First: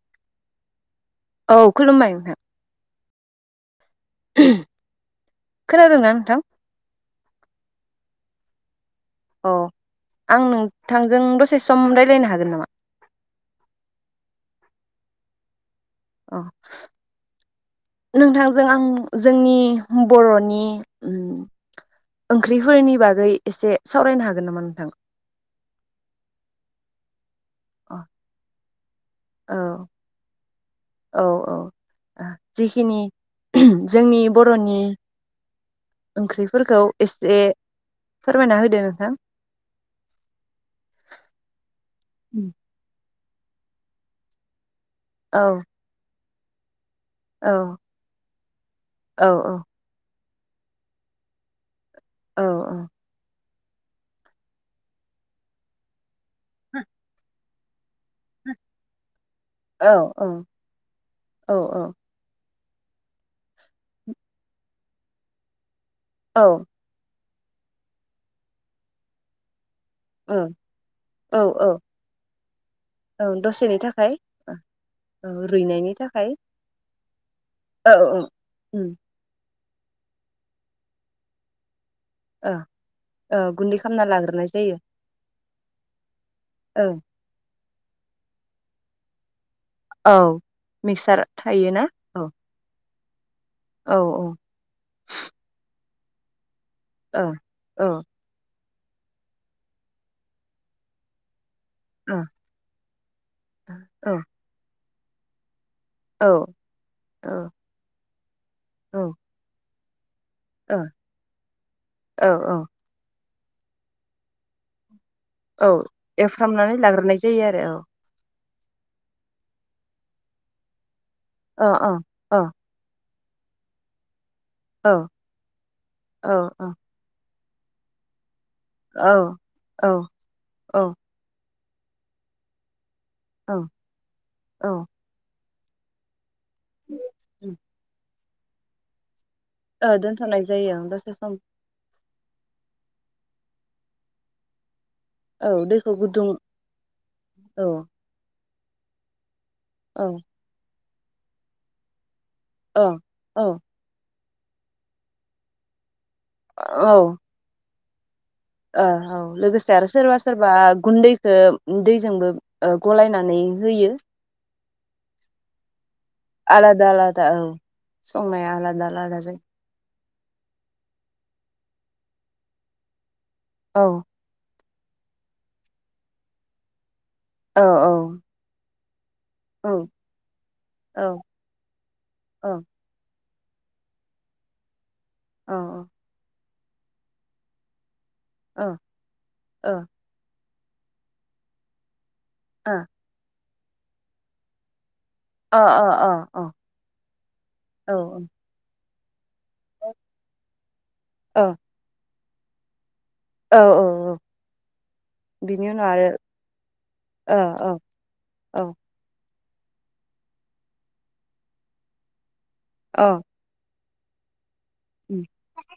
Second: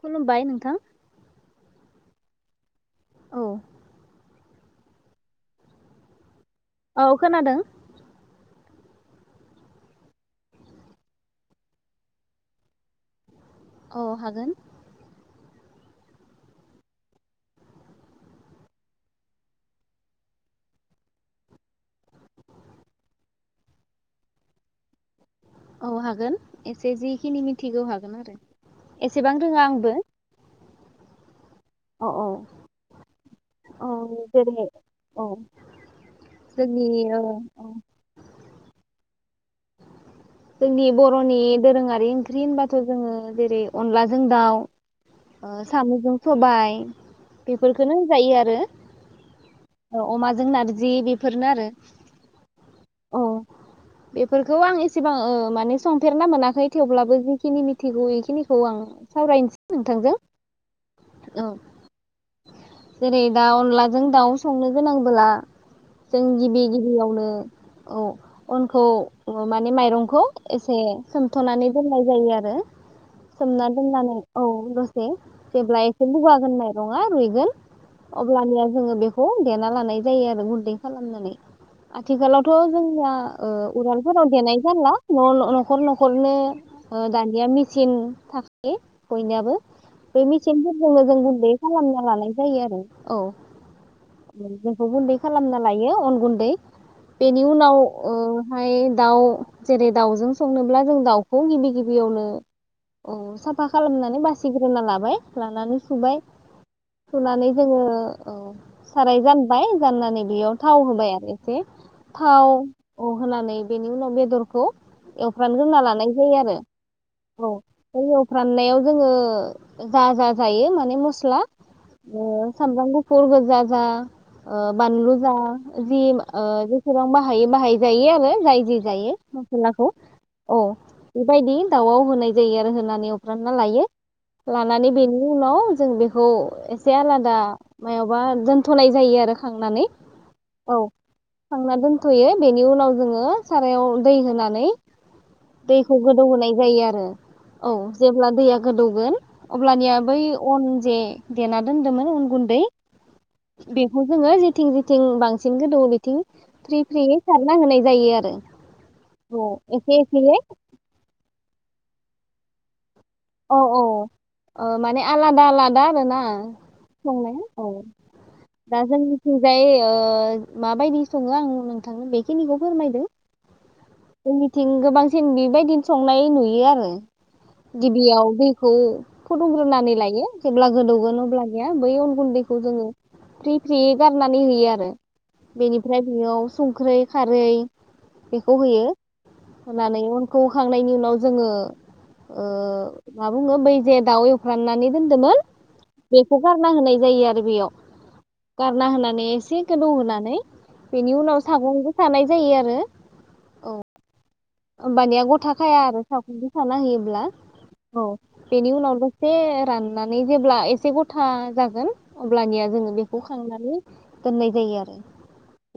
खुलुमबाय नोंथां। औ खुलुमबाय नोंथां। औ। खोनादोंना नोंथां? औ खोनादों। अ आं नोंथांजों दसे सम रायलायनो हागोन नामा? औ हागोन। औ नोंथांजों आं जोंनि बर'नि ओम ओंख्रिफोरनि बागै एसे सावरायनो हागोन नामा नोंथां? औ हागोन एसे जिखिनि मिथ थिगौ हागोन आरो एसेबां औ रोङा आंबो। औ औ औ औ जिखिनि औ जोंनि जेरै बर'नि औ ओंख्रिफोरखौ जोंनि औ एसे औ फोरमायना होदो नोंथां। जोंनि बर'नि दोरोङारि ओंख्रि होनबाथ' जोङो जेरै अनलाजों दाउ औ ओ सामजों सबाय औ बेफोरखौनो होनजायो आरो औ। अमाजों नारजि बेफोरनो आरो औ औ। बेफोरखौ आं एसे सिबां ओ माने सम फेरना मोनाखै थेवब्लाबो जि [unintelligible] थिखौ इखिनिखौ आं सावरायनोसै औ नोंथांजों औ औ। जेरै दा अनलाजों दाउ संनो गोनांबोला जों गिबि गिबियावनो औ अनखौ ने माइरंखौ एसे औ सोमथनानै औ दोननाय जायो आरो औ सोमना दसेनि थाखाय दोननानै औ दसे जेब्ला रुइनायनि एसे थाखाय बुगागोन माइरङा रुइगोन औ अब्लानिया उम जोङो बेखौ देना लानाय जायो आरो गुन्दै खालामनानै ओ आथिखालावथ' जोंनिया ओ गुन्दै उराल खालामना राव लाग्रोनाय देनाय जायो जानला नल नखर नखरनो ओं ओ दान्दिया सिम थाखायो बयनियाबो। औ बे मेसिनफोरजोंनो जों मिक्सार गुन्दै थायोना खालामना औ लानाय जायो आरो। औ। औ औ जोंखौ गुन्दै खालामना लाय बियो अन गुन्दै। औ बेनि उनाव औ ओ। [unintelligible] दाउ जेरै दाउजों संनोब्ला जों दाउखौ गिबि ओ गिबियावनो औ‌ साफा औ खालामनानै बासिग्रोना ला बाय लानानै सुबाय औ सुनानै जोङो ओ ओ साराय जानबाय। जाननानै बेयाव औ थाव होबाय आरो एसे थाव औ होनानै। बेनि उनाव बेदरखौ औ एवफ्रानग्रोना लानाय जायो एवफ्रामनानै लाग्रोनाय जायो आरो औ। राननायाव जोङो जा जा जायो माने मस स्ला औ ओ अ अ सामब्राम गु फुर‌‌ गोजाजा। ओ‌ अ बानलु जा जि औ ओ औ जेसेबां बा बाहाय जायो आरो जाय औ होजायो औ मस्लाखौ औ बेबायदि। दाउआव होनाय जायो आरो होनानै। फ्रामना औ लायो औ लानानै बेनि उनाव। जों बेखौ एसे आलादा मा बा दोनथनाय जायो आरो खांनानै ओ दोनथ'नाय जायो औ ओं दसे सम खांना दोनथयो। बेनि उनाव जोङो। सारायाव दै होनानै। औ दैखौ गोदौ गुदुं होनाय जायो आरो औ जेब्ला दैया गोदौगोन। अब्लानिया बै औ अन जे देना दोनदोमोन [unintelligible] गुन्दै औ औ बिहु जोङो जेथिं जेथिं बांसिन गोदौवो बिथिं फ्रि औ फ्रियै सारना होनाय जायो आरो ओ औ लोगोसे आरो एसे सोरबा एसेयै सोरबा गुन्दैखो दैजोंबो ओ गलायनानै होयो अ माने आलादा आला दा आरोना आलादा आलादा संनाया औ संनाया दा आलादा आलादा जायो जोंनिथिंजाय ओ माबायदि सङो आं नोंथांनो बेखिनिखौ फोरमायदों। औ थिं गोबांसिन बेबायदिनो संनाय नुयो आरो औ गिबियाव दैखौ औ फुदुंग्रोनानै लायो जेब्ला गोदौगोन औ अब्लानिया बै अन औ गुन्दैखौ जोङो फ्रि फ्रियै गारनानै होयो आरो औ बेनिफ्राय बेयाव संख्रै खारै बेखौ औ होयो ओ होनानै [unintelligible] खौ होखांनायनि उनाव जोङो ओ मा बुङो बै जे दाउ एवफ्राननानै अ औ [unintelligible] गारना होनाय जायो आरो बेयाव गारना होना [unintelligible] [unintelligible] होनानै बेनि औ उनाव सागंदो सानाय जायो आरो औ औ औ ओमबानिया बिनि गथाखाया उनाव आरो सागंदो साना होयोब्ला औ बेनि औ उनाव [unintelligible] एसे राननानै जेब्ला एसे गथा जागोन अब्लानिया जोङो औ बेखौ खांनानै दोननाय जायो आरो उम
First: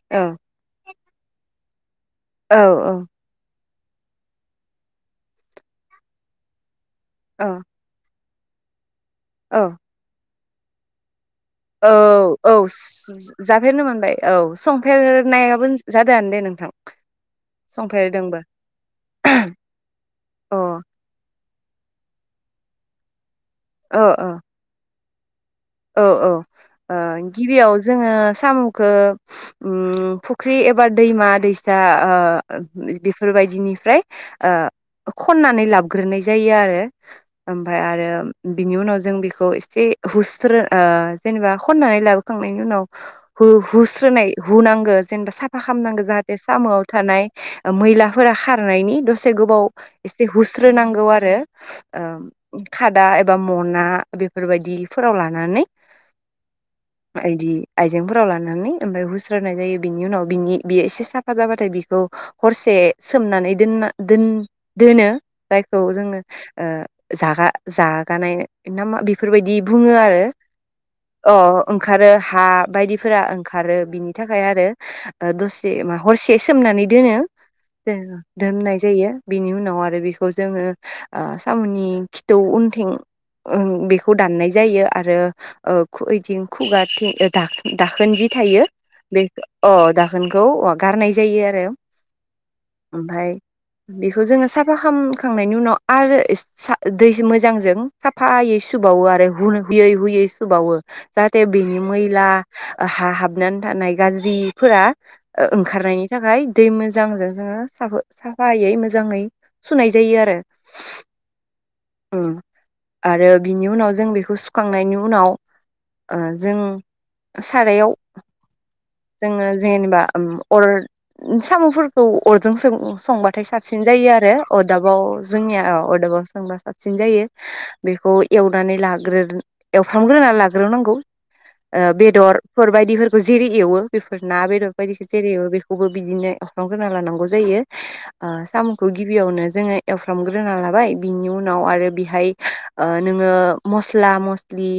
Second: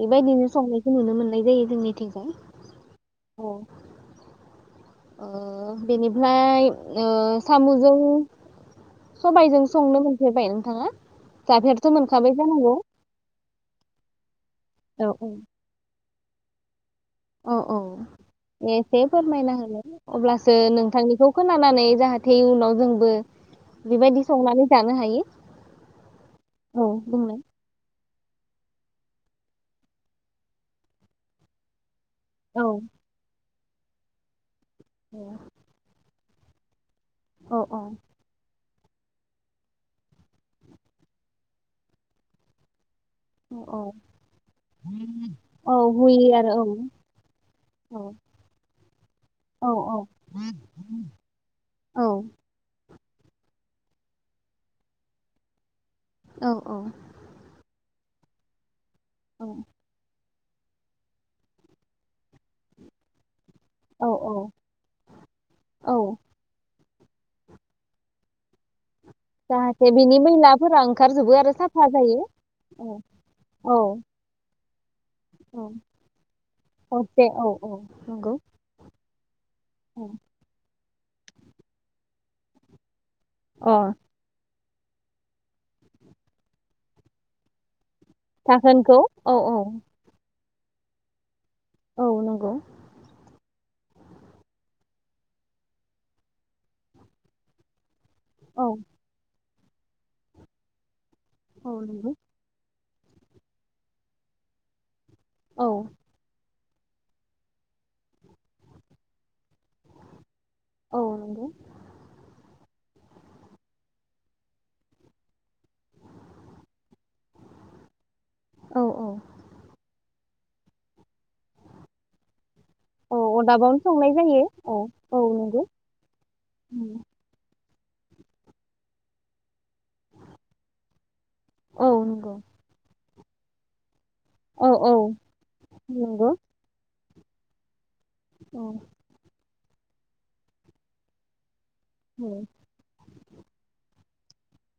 बेबायदिनो संनाय नुनो मोननाय जायो जोंनिथिं। औ-औ। अ ओ बेनिफ्राय ओ औ सामुजों सबायाइजों संनो मोनफेरबाय नोंथाङा जाफेरथ' मोनखाबाय औ-औ जानांगौ जाफेरनो मोनबाय औ औ संफेरनायाबो। द दे नोंथां। औ-औ संफेरदोंबो एसे फोरमायना होलाय अब्लासो अ नोंथांनिखौ। खोनानानै जाहाथे उनाव जोंबो। बेबायदि संनानै जानो हायो। औ-औ ओ औ बुंलाय गिबियाव जोङो साम खौ। उ फुख्रि एबार दैमा-दैसा। ओ औ बेफोरबायदिनि। ओमफ्राय। ओ खननानै लाबग्रोनाय ज। जायो आरो। औ औ ओमफाय आरो। बिनि उनाव जों बेखौ एसे हुस। सोर ओ जेनेबा खननानै लाबोखांनायनि उनाव। हु औ हुस्रोनाय हुनांगौ जेनेबा साफा औ खालामनांगौ होयो जाहाथे आरो साम आव थानाय औ मैलाफोरा खारनायनि दसे गोबाव औ एसे हुस्रोनांगौ आरो औ खा। दा एबा मना बेफोरबायदि। फोराव लानानै। औ आदि आ। जेंफोराव लानानै। ओमफ्रायाय औ हुस्रायनाय जायो बेनि उनाव। बिनि बेयो एसे साफा जाबाथाय बिखौ हरसे सोमनानै दोनना औ दोन औ दोनो जायखौ औ जोङो। जागा जागानाय ना मा बेफोरबायदि जाहाथे बुङो बिनि आरो मैलाफोरा ओंखारजोबो अ आरो साफा ओंखारो जायो हा औ बायदिफोरा ओंखारो औ बिनि थाखाय आरो। ओ दसे औ मा हरसे सोमनानै दोनो हरसे औ औ नंगौ दोमनाय जायो बिनि उनाव आरो बेखौ जोङो ओ साम'नि खिथौ उनथिं ओं अ बेखौ दान्नाय जायो आरो ओ खु यैथिं खुगाथिं दाख दाखोन जि थायो थाखोनखौ बे औ औ अ दाखोन खौ गारनाय जायो आर रो औ नंगौ ओमफाय बेखौ जोंङो साफा खामखांनायनि उनाव एस-सा दैज मोजां जों साफायै औ सुबावो आरो गुन-हुयै हुयै सुबावो। जाहाथे औ बिनि नंगौ मैला हा हाबनानै थानाय गाज्रिफोरा ओ औ ओंखारनायनि थाखाय दै मोजांजों जोंङो साबो साफायै मोजांङै सुनाय जायो आरो। औे नंगौ। उम आरो बिनि उनाव जों बेखौ सुखांनायनि उनाव ओ जों सारायाव औ औ जोंङो जेनेबा ओम अर साम'फोरखौ अर जों सों औ संबाथाय अदाबावनो साबसिन जायो संनाय आरो औ अरदाबाव औ जोंनिया नंगौ औ अरदाबाव सोंबा साब उम यो बेखौ एवनानै लाग्रो एवफ्रामग्रोनानै लाग्रोनांगौ औ ओ नंगौ बेदरफोर बायदिफोर जेरि एवो बेफोर ना बेदर औ औ बायदिखो जेरैबो बेखौबो बिदिनो नंगौ एवफ्रामग्रोना लानांगौ जायो। ओ औ साम'खौ गिबियावनो जोंङो एवफ्रामग्रोना लाबाय बिनि उन नाव आरो औ बिहाय ओ नोंङो मस स्ला-मस्लि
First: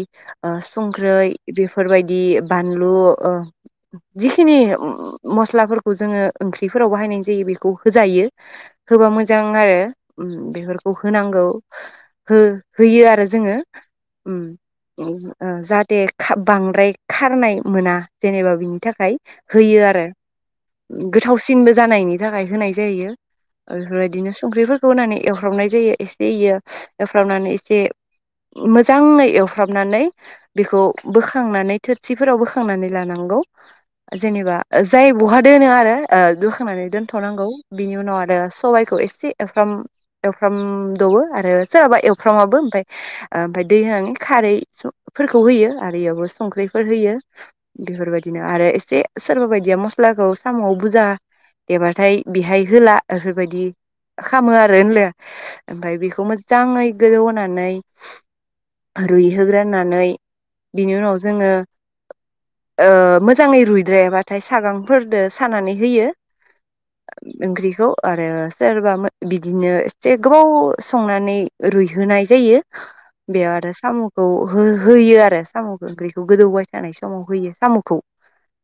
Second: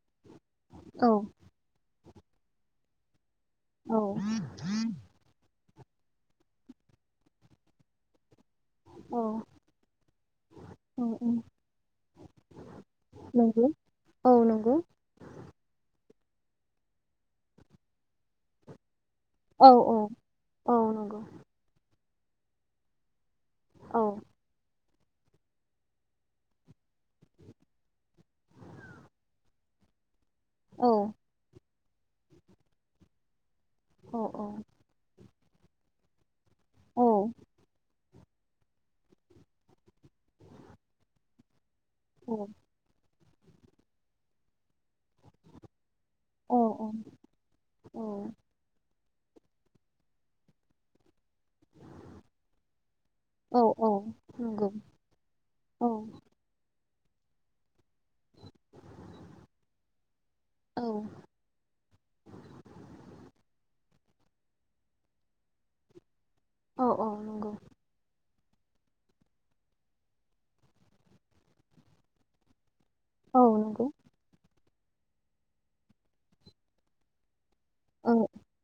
ओ औ संख्रै बेफोरबाय दि बानलु ओ जिखिनि उम-उम मस्लाफोर खौ जोंङो ओंख्रिफोराव बाहायनाय जायो बेखौ होजायो। होबा औ मोजां आरो उम बेफोरखौ औ होनांगौ। हो-होयो आरो जोंङो नंगौ औ उम नंगौ उम ओ जाहाथे जे खा बांद्राय खारनाय मोना जेनेबा बिनि थाखाय औ होयो औ आरो औ नंगौ गोथावसिनबो जानायनि। जागायहोनाय जायो। औ बेफोरबायदिनो संख्रिफोर होनानै एवफ्रामनाय जायो एस एयो एवफ्रामनानै एसे मोजाङै एवफ्रामनानै बेखौ औ बोखांनानै थोरसिफोराव बोखांनानै लानांगौ। औ जेनेबा जाय बहा दोनो आरो ओ खांनानै औ दोनथ'नांगौ बिनि उनाव आरो ओ सबाइखौ एसे एवफ्राम एवफ्राम दौवो आरो सोरहाबा एवफ्रामाबो ओमफाय ओमफ्राय दै [unintelligible] खारैफोरखौ होयो। आरो इयावबो संख्रिफोर होयो औ बेफोरबायदिनो आरो एसे सोरबा बायदिया मस्लाखौ साम'आव बुजा देबाथाय बेहाय होला औ इफोरबायदि खामो नंगौ आरो होनला औ ओमफाय बेखौ मोजां ङै गोदौ होनानै रुइहोग्रोनानै औ बिनि उनाव जोङो ओ मोजाङै रुइ रेबाथाय सागंफोरदो सानानै होयो। औ नंगौ ओंख्रिखौ आरो सोरबा बिदिनो एसे गोबाव संनानै रुइहोनाय जायो। औ बेयाव आरो नंगौ सामुखौ हो-होयो आरो साम'ओंख्रिखौ गोदौबाय थानाय समाव होयो। साम'खौ औ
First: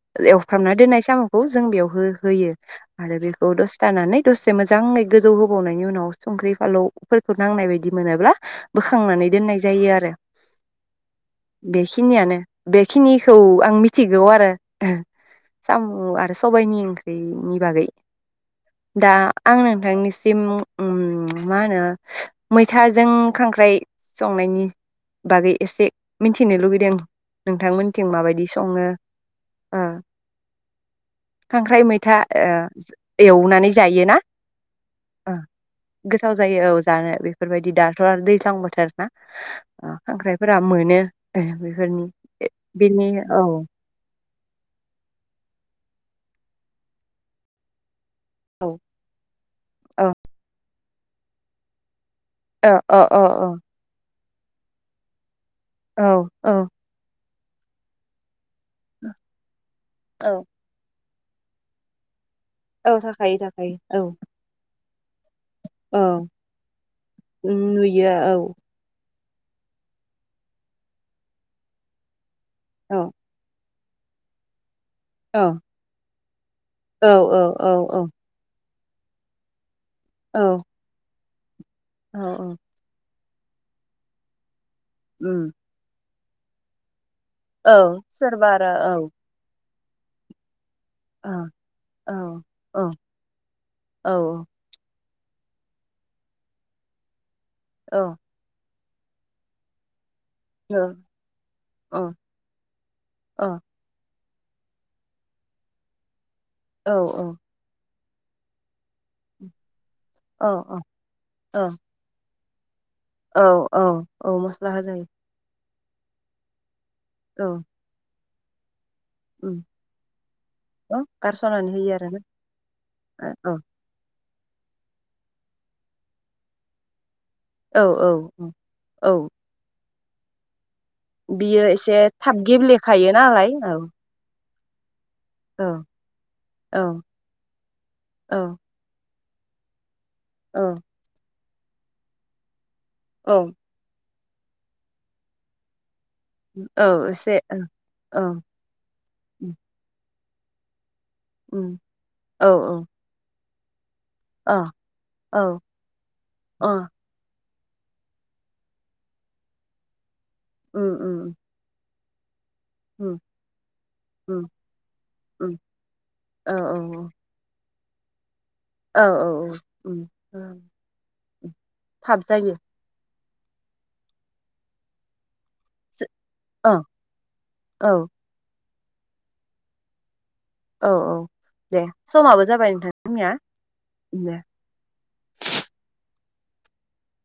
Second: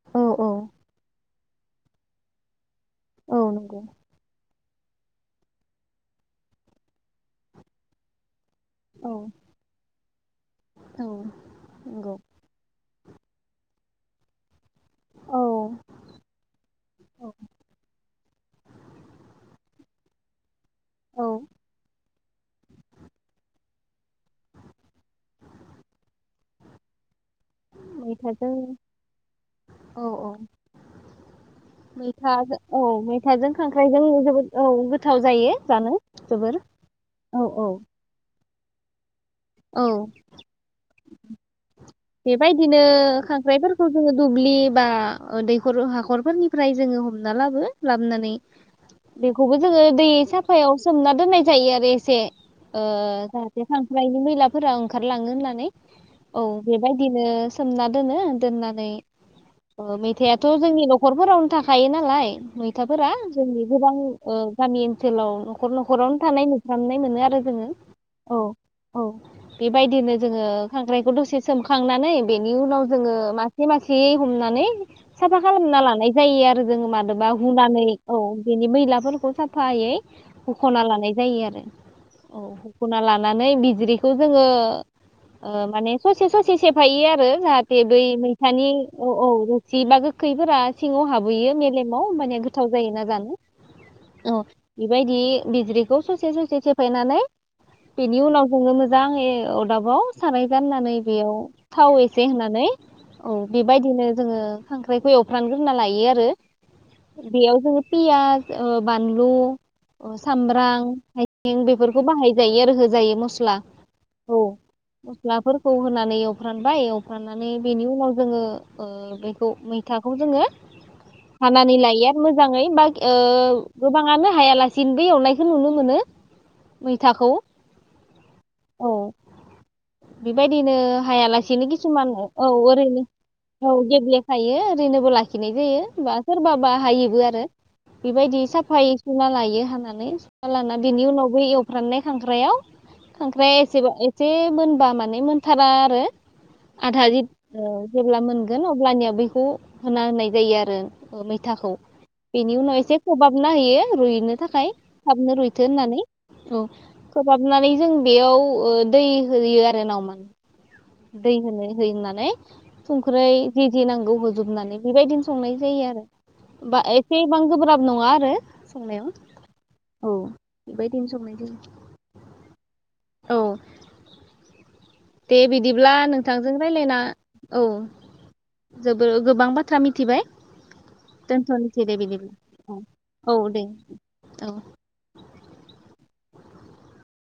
औ नंगौ एवफ्रामना औ दोननाय साम' खौ जों बेयाव हो-होयो। आरो औ बेखौ दसे थानानै दसे जे मोजाङै गोजौ होबावनायनि उनाव संख्रि फालौफोरखौ नांनाय बायदि मोनाब्ला बोखांनानै दोननाय जायो आरो नंगौ बेखिनियानो बे खिनिखौ आं मिथिगौ आरो। औ साम' आरो सबायनि औ ओंख्रिनि बागै दा आं नोंथांनि सिम उ औ मा होनो। मैथाजों खांख्राइ संनायनि बागै एसे मिथिनो लुगैदों नोंथांमोनथिं माबायदि मैथाजों सङो ओ औ औ खांख्राइ मैथा ओ मैथाजों औ मैथाजों एवनानै खांख्राइजों जायोना जोबोद औ गोथाव ओ जायो जानो गोथाव जोबोर जायो औ जानो औ औ बेफोरबायदि दाथ' आरो दैज्लां बोथोर ना औ खांख्रायफोरा मोनो बेफोरनि बेबायदिनो बेनि औ खांख्राइफोरखौ जोङो दुब्लि बा दैखर हाखरफोरनिफ्राय जोङो हमना लाबो लाबनानै औ बेखौबो जोङो ओ दै साफायाव सोमना दोननाय जायो आरो एसे अ ओ अ अ औ जाथे खांख्रायनि सिलाफोरा ओंखारलाङो होननानै नै औ बिदिनो सोमना दोनो दोननानै औ मैथायाथ' जोंनि न'खरफोरावनो थाखायो नालाय औ मैथाफोरा थाखायो जोंनि गोबां थाखायो औ गामि ओनसोलाव न'खर औ न'खरावनो थानाय नुसनाय मोनो आरो जोङो औ औ बेबायदिनो जोङो खांख्रायखौ दसे सोमखांनानै बेनि उनाव औ जोङो मासे मासेयै हमनानै साफा औ खालामना लानाय जायो आरो जोङो औ मादोबा औ हुनानै औ बि मैलाफोरखौ साफायै औ हुखना लानाय जायो आरो औ अ औ हुुना ला लानानै बिज्रिखौ जोङो उम ओ माने ससे ससे सेफायो औ जाहाथे बै सोरबा मैथानि आरो औ औ जेबा गोखैफोरा सिङाव औ हाबहैयो मेलेमाव औ माने गोथाव औ जायो ना जानो औ बेबायदि बिज्रिखौ ससे ससे सेेफायनानै औ बेनि उनाव संनो मोजां मोजाङै अदाबाव सानाय जायो। औ नै बेयाव थाव औ एसे होननानै औ बेबायदिनो जोङो खांख्राइखौ एवफ्रामग्रोना लायो आरो। बेयाव जों पियाज ओ बानलु अ सामब्राम हायजें बेफोरखौ बाहायो। जायो आरो हो औ औ औ मस्ला होजायो। खौ होनानै एवफ्रामबाय औ फ्रामनानै बेनि उनाव जोंङो ओ बेखौ मैथाखौ जोङो औ गारस'नानै हानानै होयो लायो आरोना आरो मोजाङै बा ओ औ गोबाङानो हायालासिनोबो एवनायखौ नुनो मोनो मैथाखौ। औ औ औ औ। बेबायदि हाया बियो लासेनो एसे किसुम थाब औ ओरैनो गेब्लेखायो नालाय औ गेब्ला खायो। बेयो ओरैनोबोला खिनाय औ जायो सोरबा औ बाहायोबो आरो बेबायदि औ साफाय सुना लायो हानानै औ लाना बिनि उनावबो एव फ्रामनाय खांख्रायाव औ खांख्राय एसेबा जे मोनबा माने बे मोनथारा आरो आधा औ जि एसे औ जेब्ला औ मोनगोन अब्लानिया बैखौ औ होना होननाय जायो आरो मैथाखौ औ बेनि उनाव एसे प्रभाब होना होयो रुइनो थाखाय थाबनो रुइथो होननानै औ अ खोबाब नानै जों बेयाव दै होयो आरो नावमान। उ दै होनो होनानै नै संख्रै जे जे नांगौ होजोबनानै बेबायदिनो संनाय जायो आरो औ ओमबा औ एसेबां गोब्राब नङा औ संनायाव औ औ बेबायदिनो संनाय जायो थाब जा औ दे बिदिब्ला जो- नोंथांजों औ राय्लायना औ जोबोर गोबां बाथ्रा मिथिबाय औ औ दे दोनथ'नोसै बिदिब्ला समाबो जाबाय औ नोंथां जोंनिया औ दे दे औ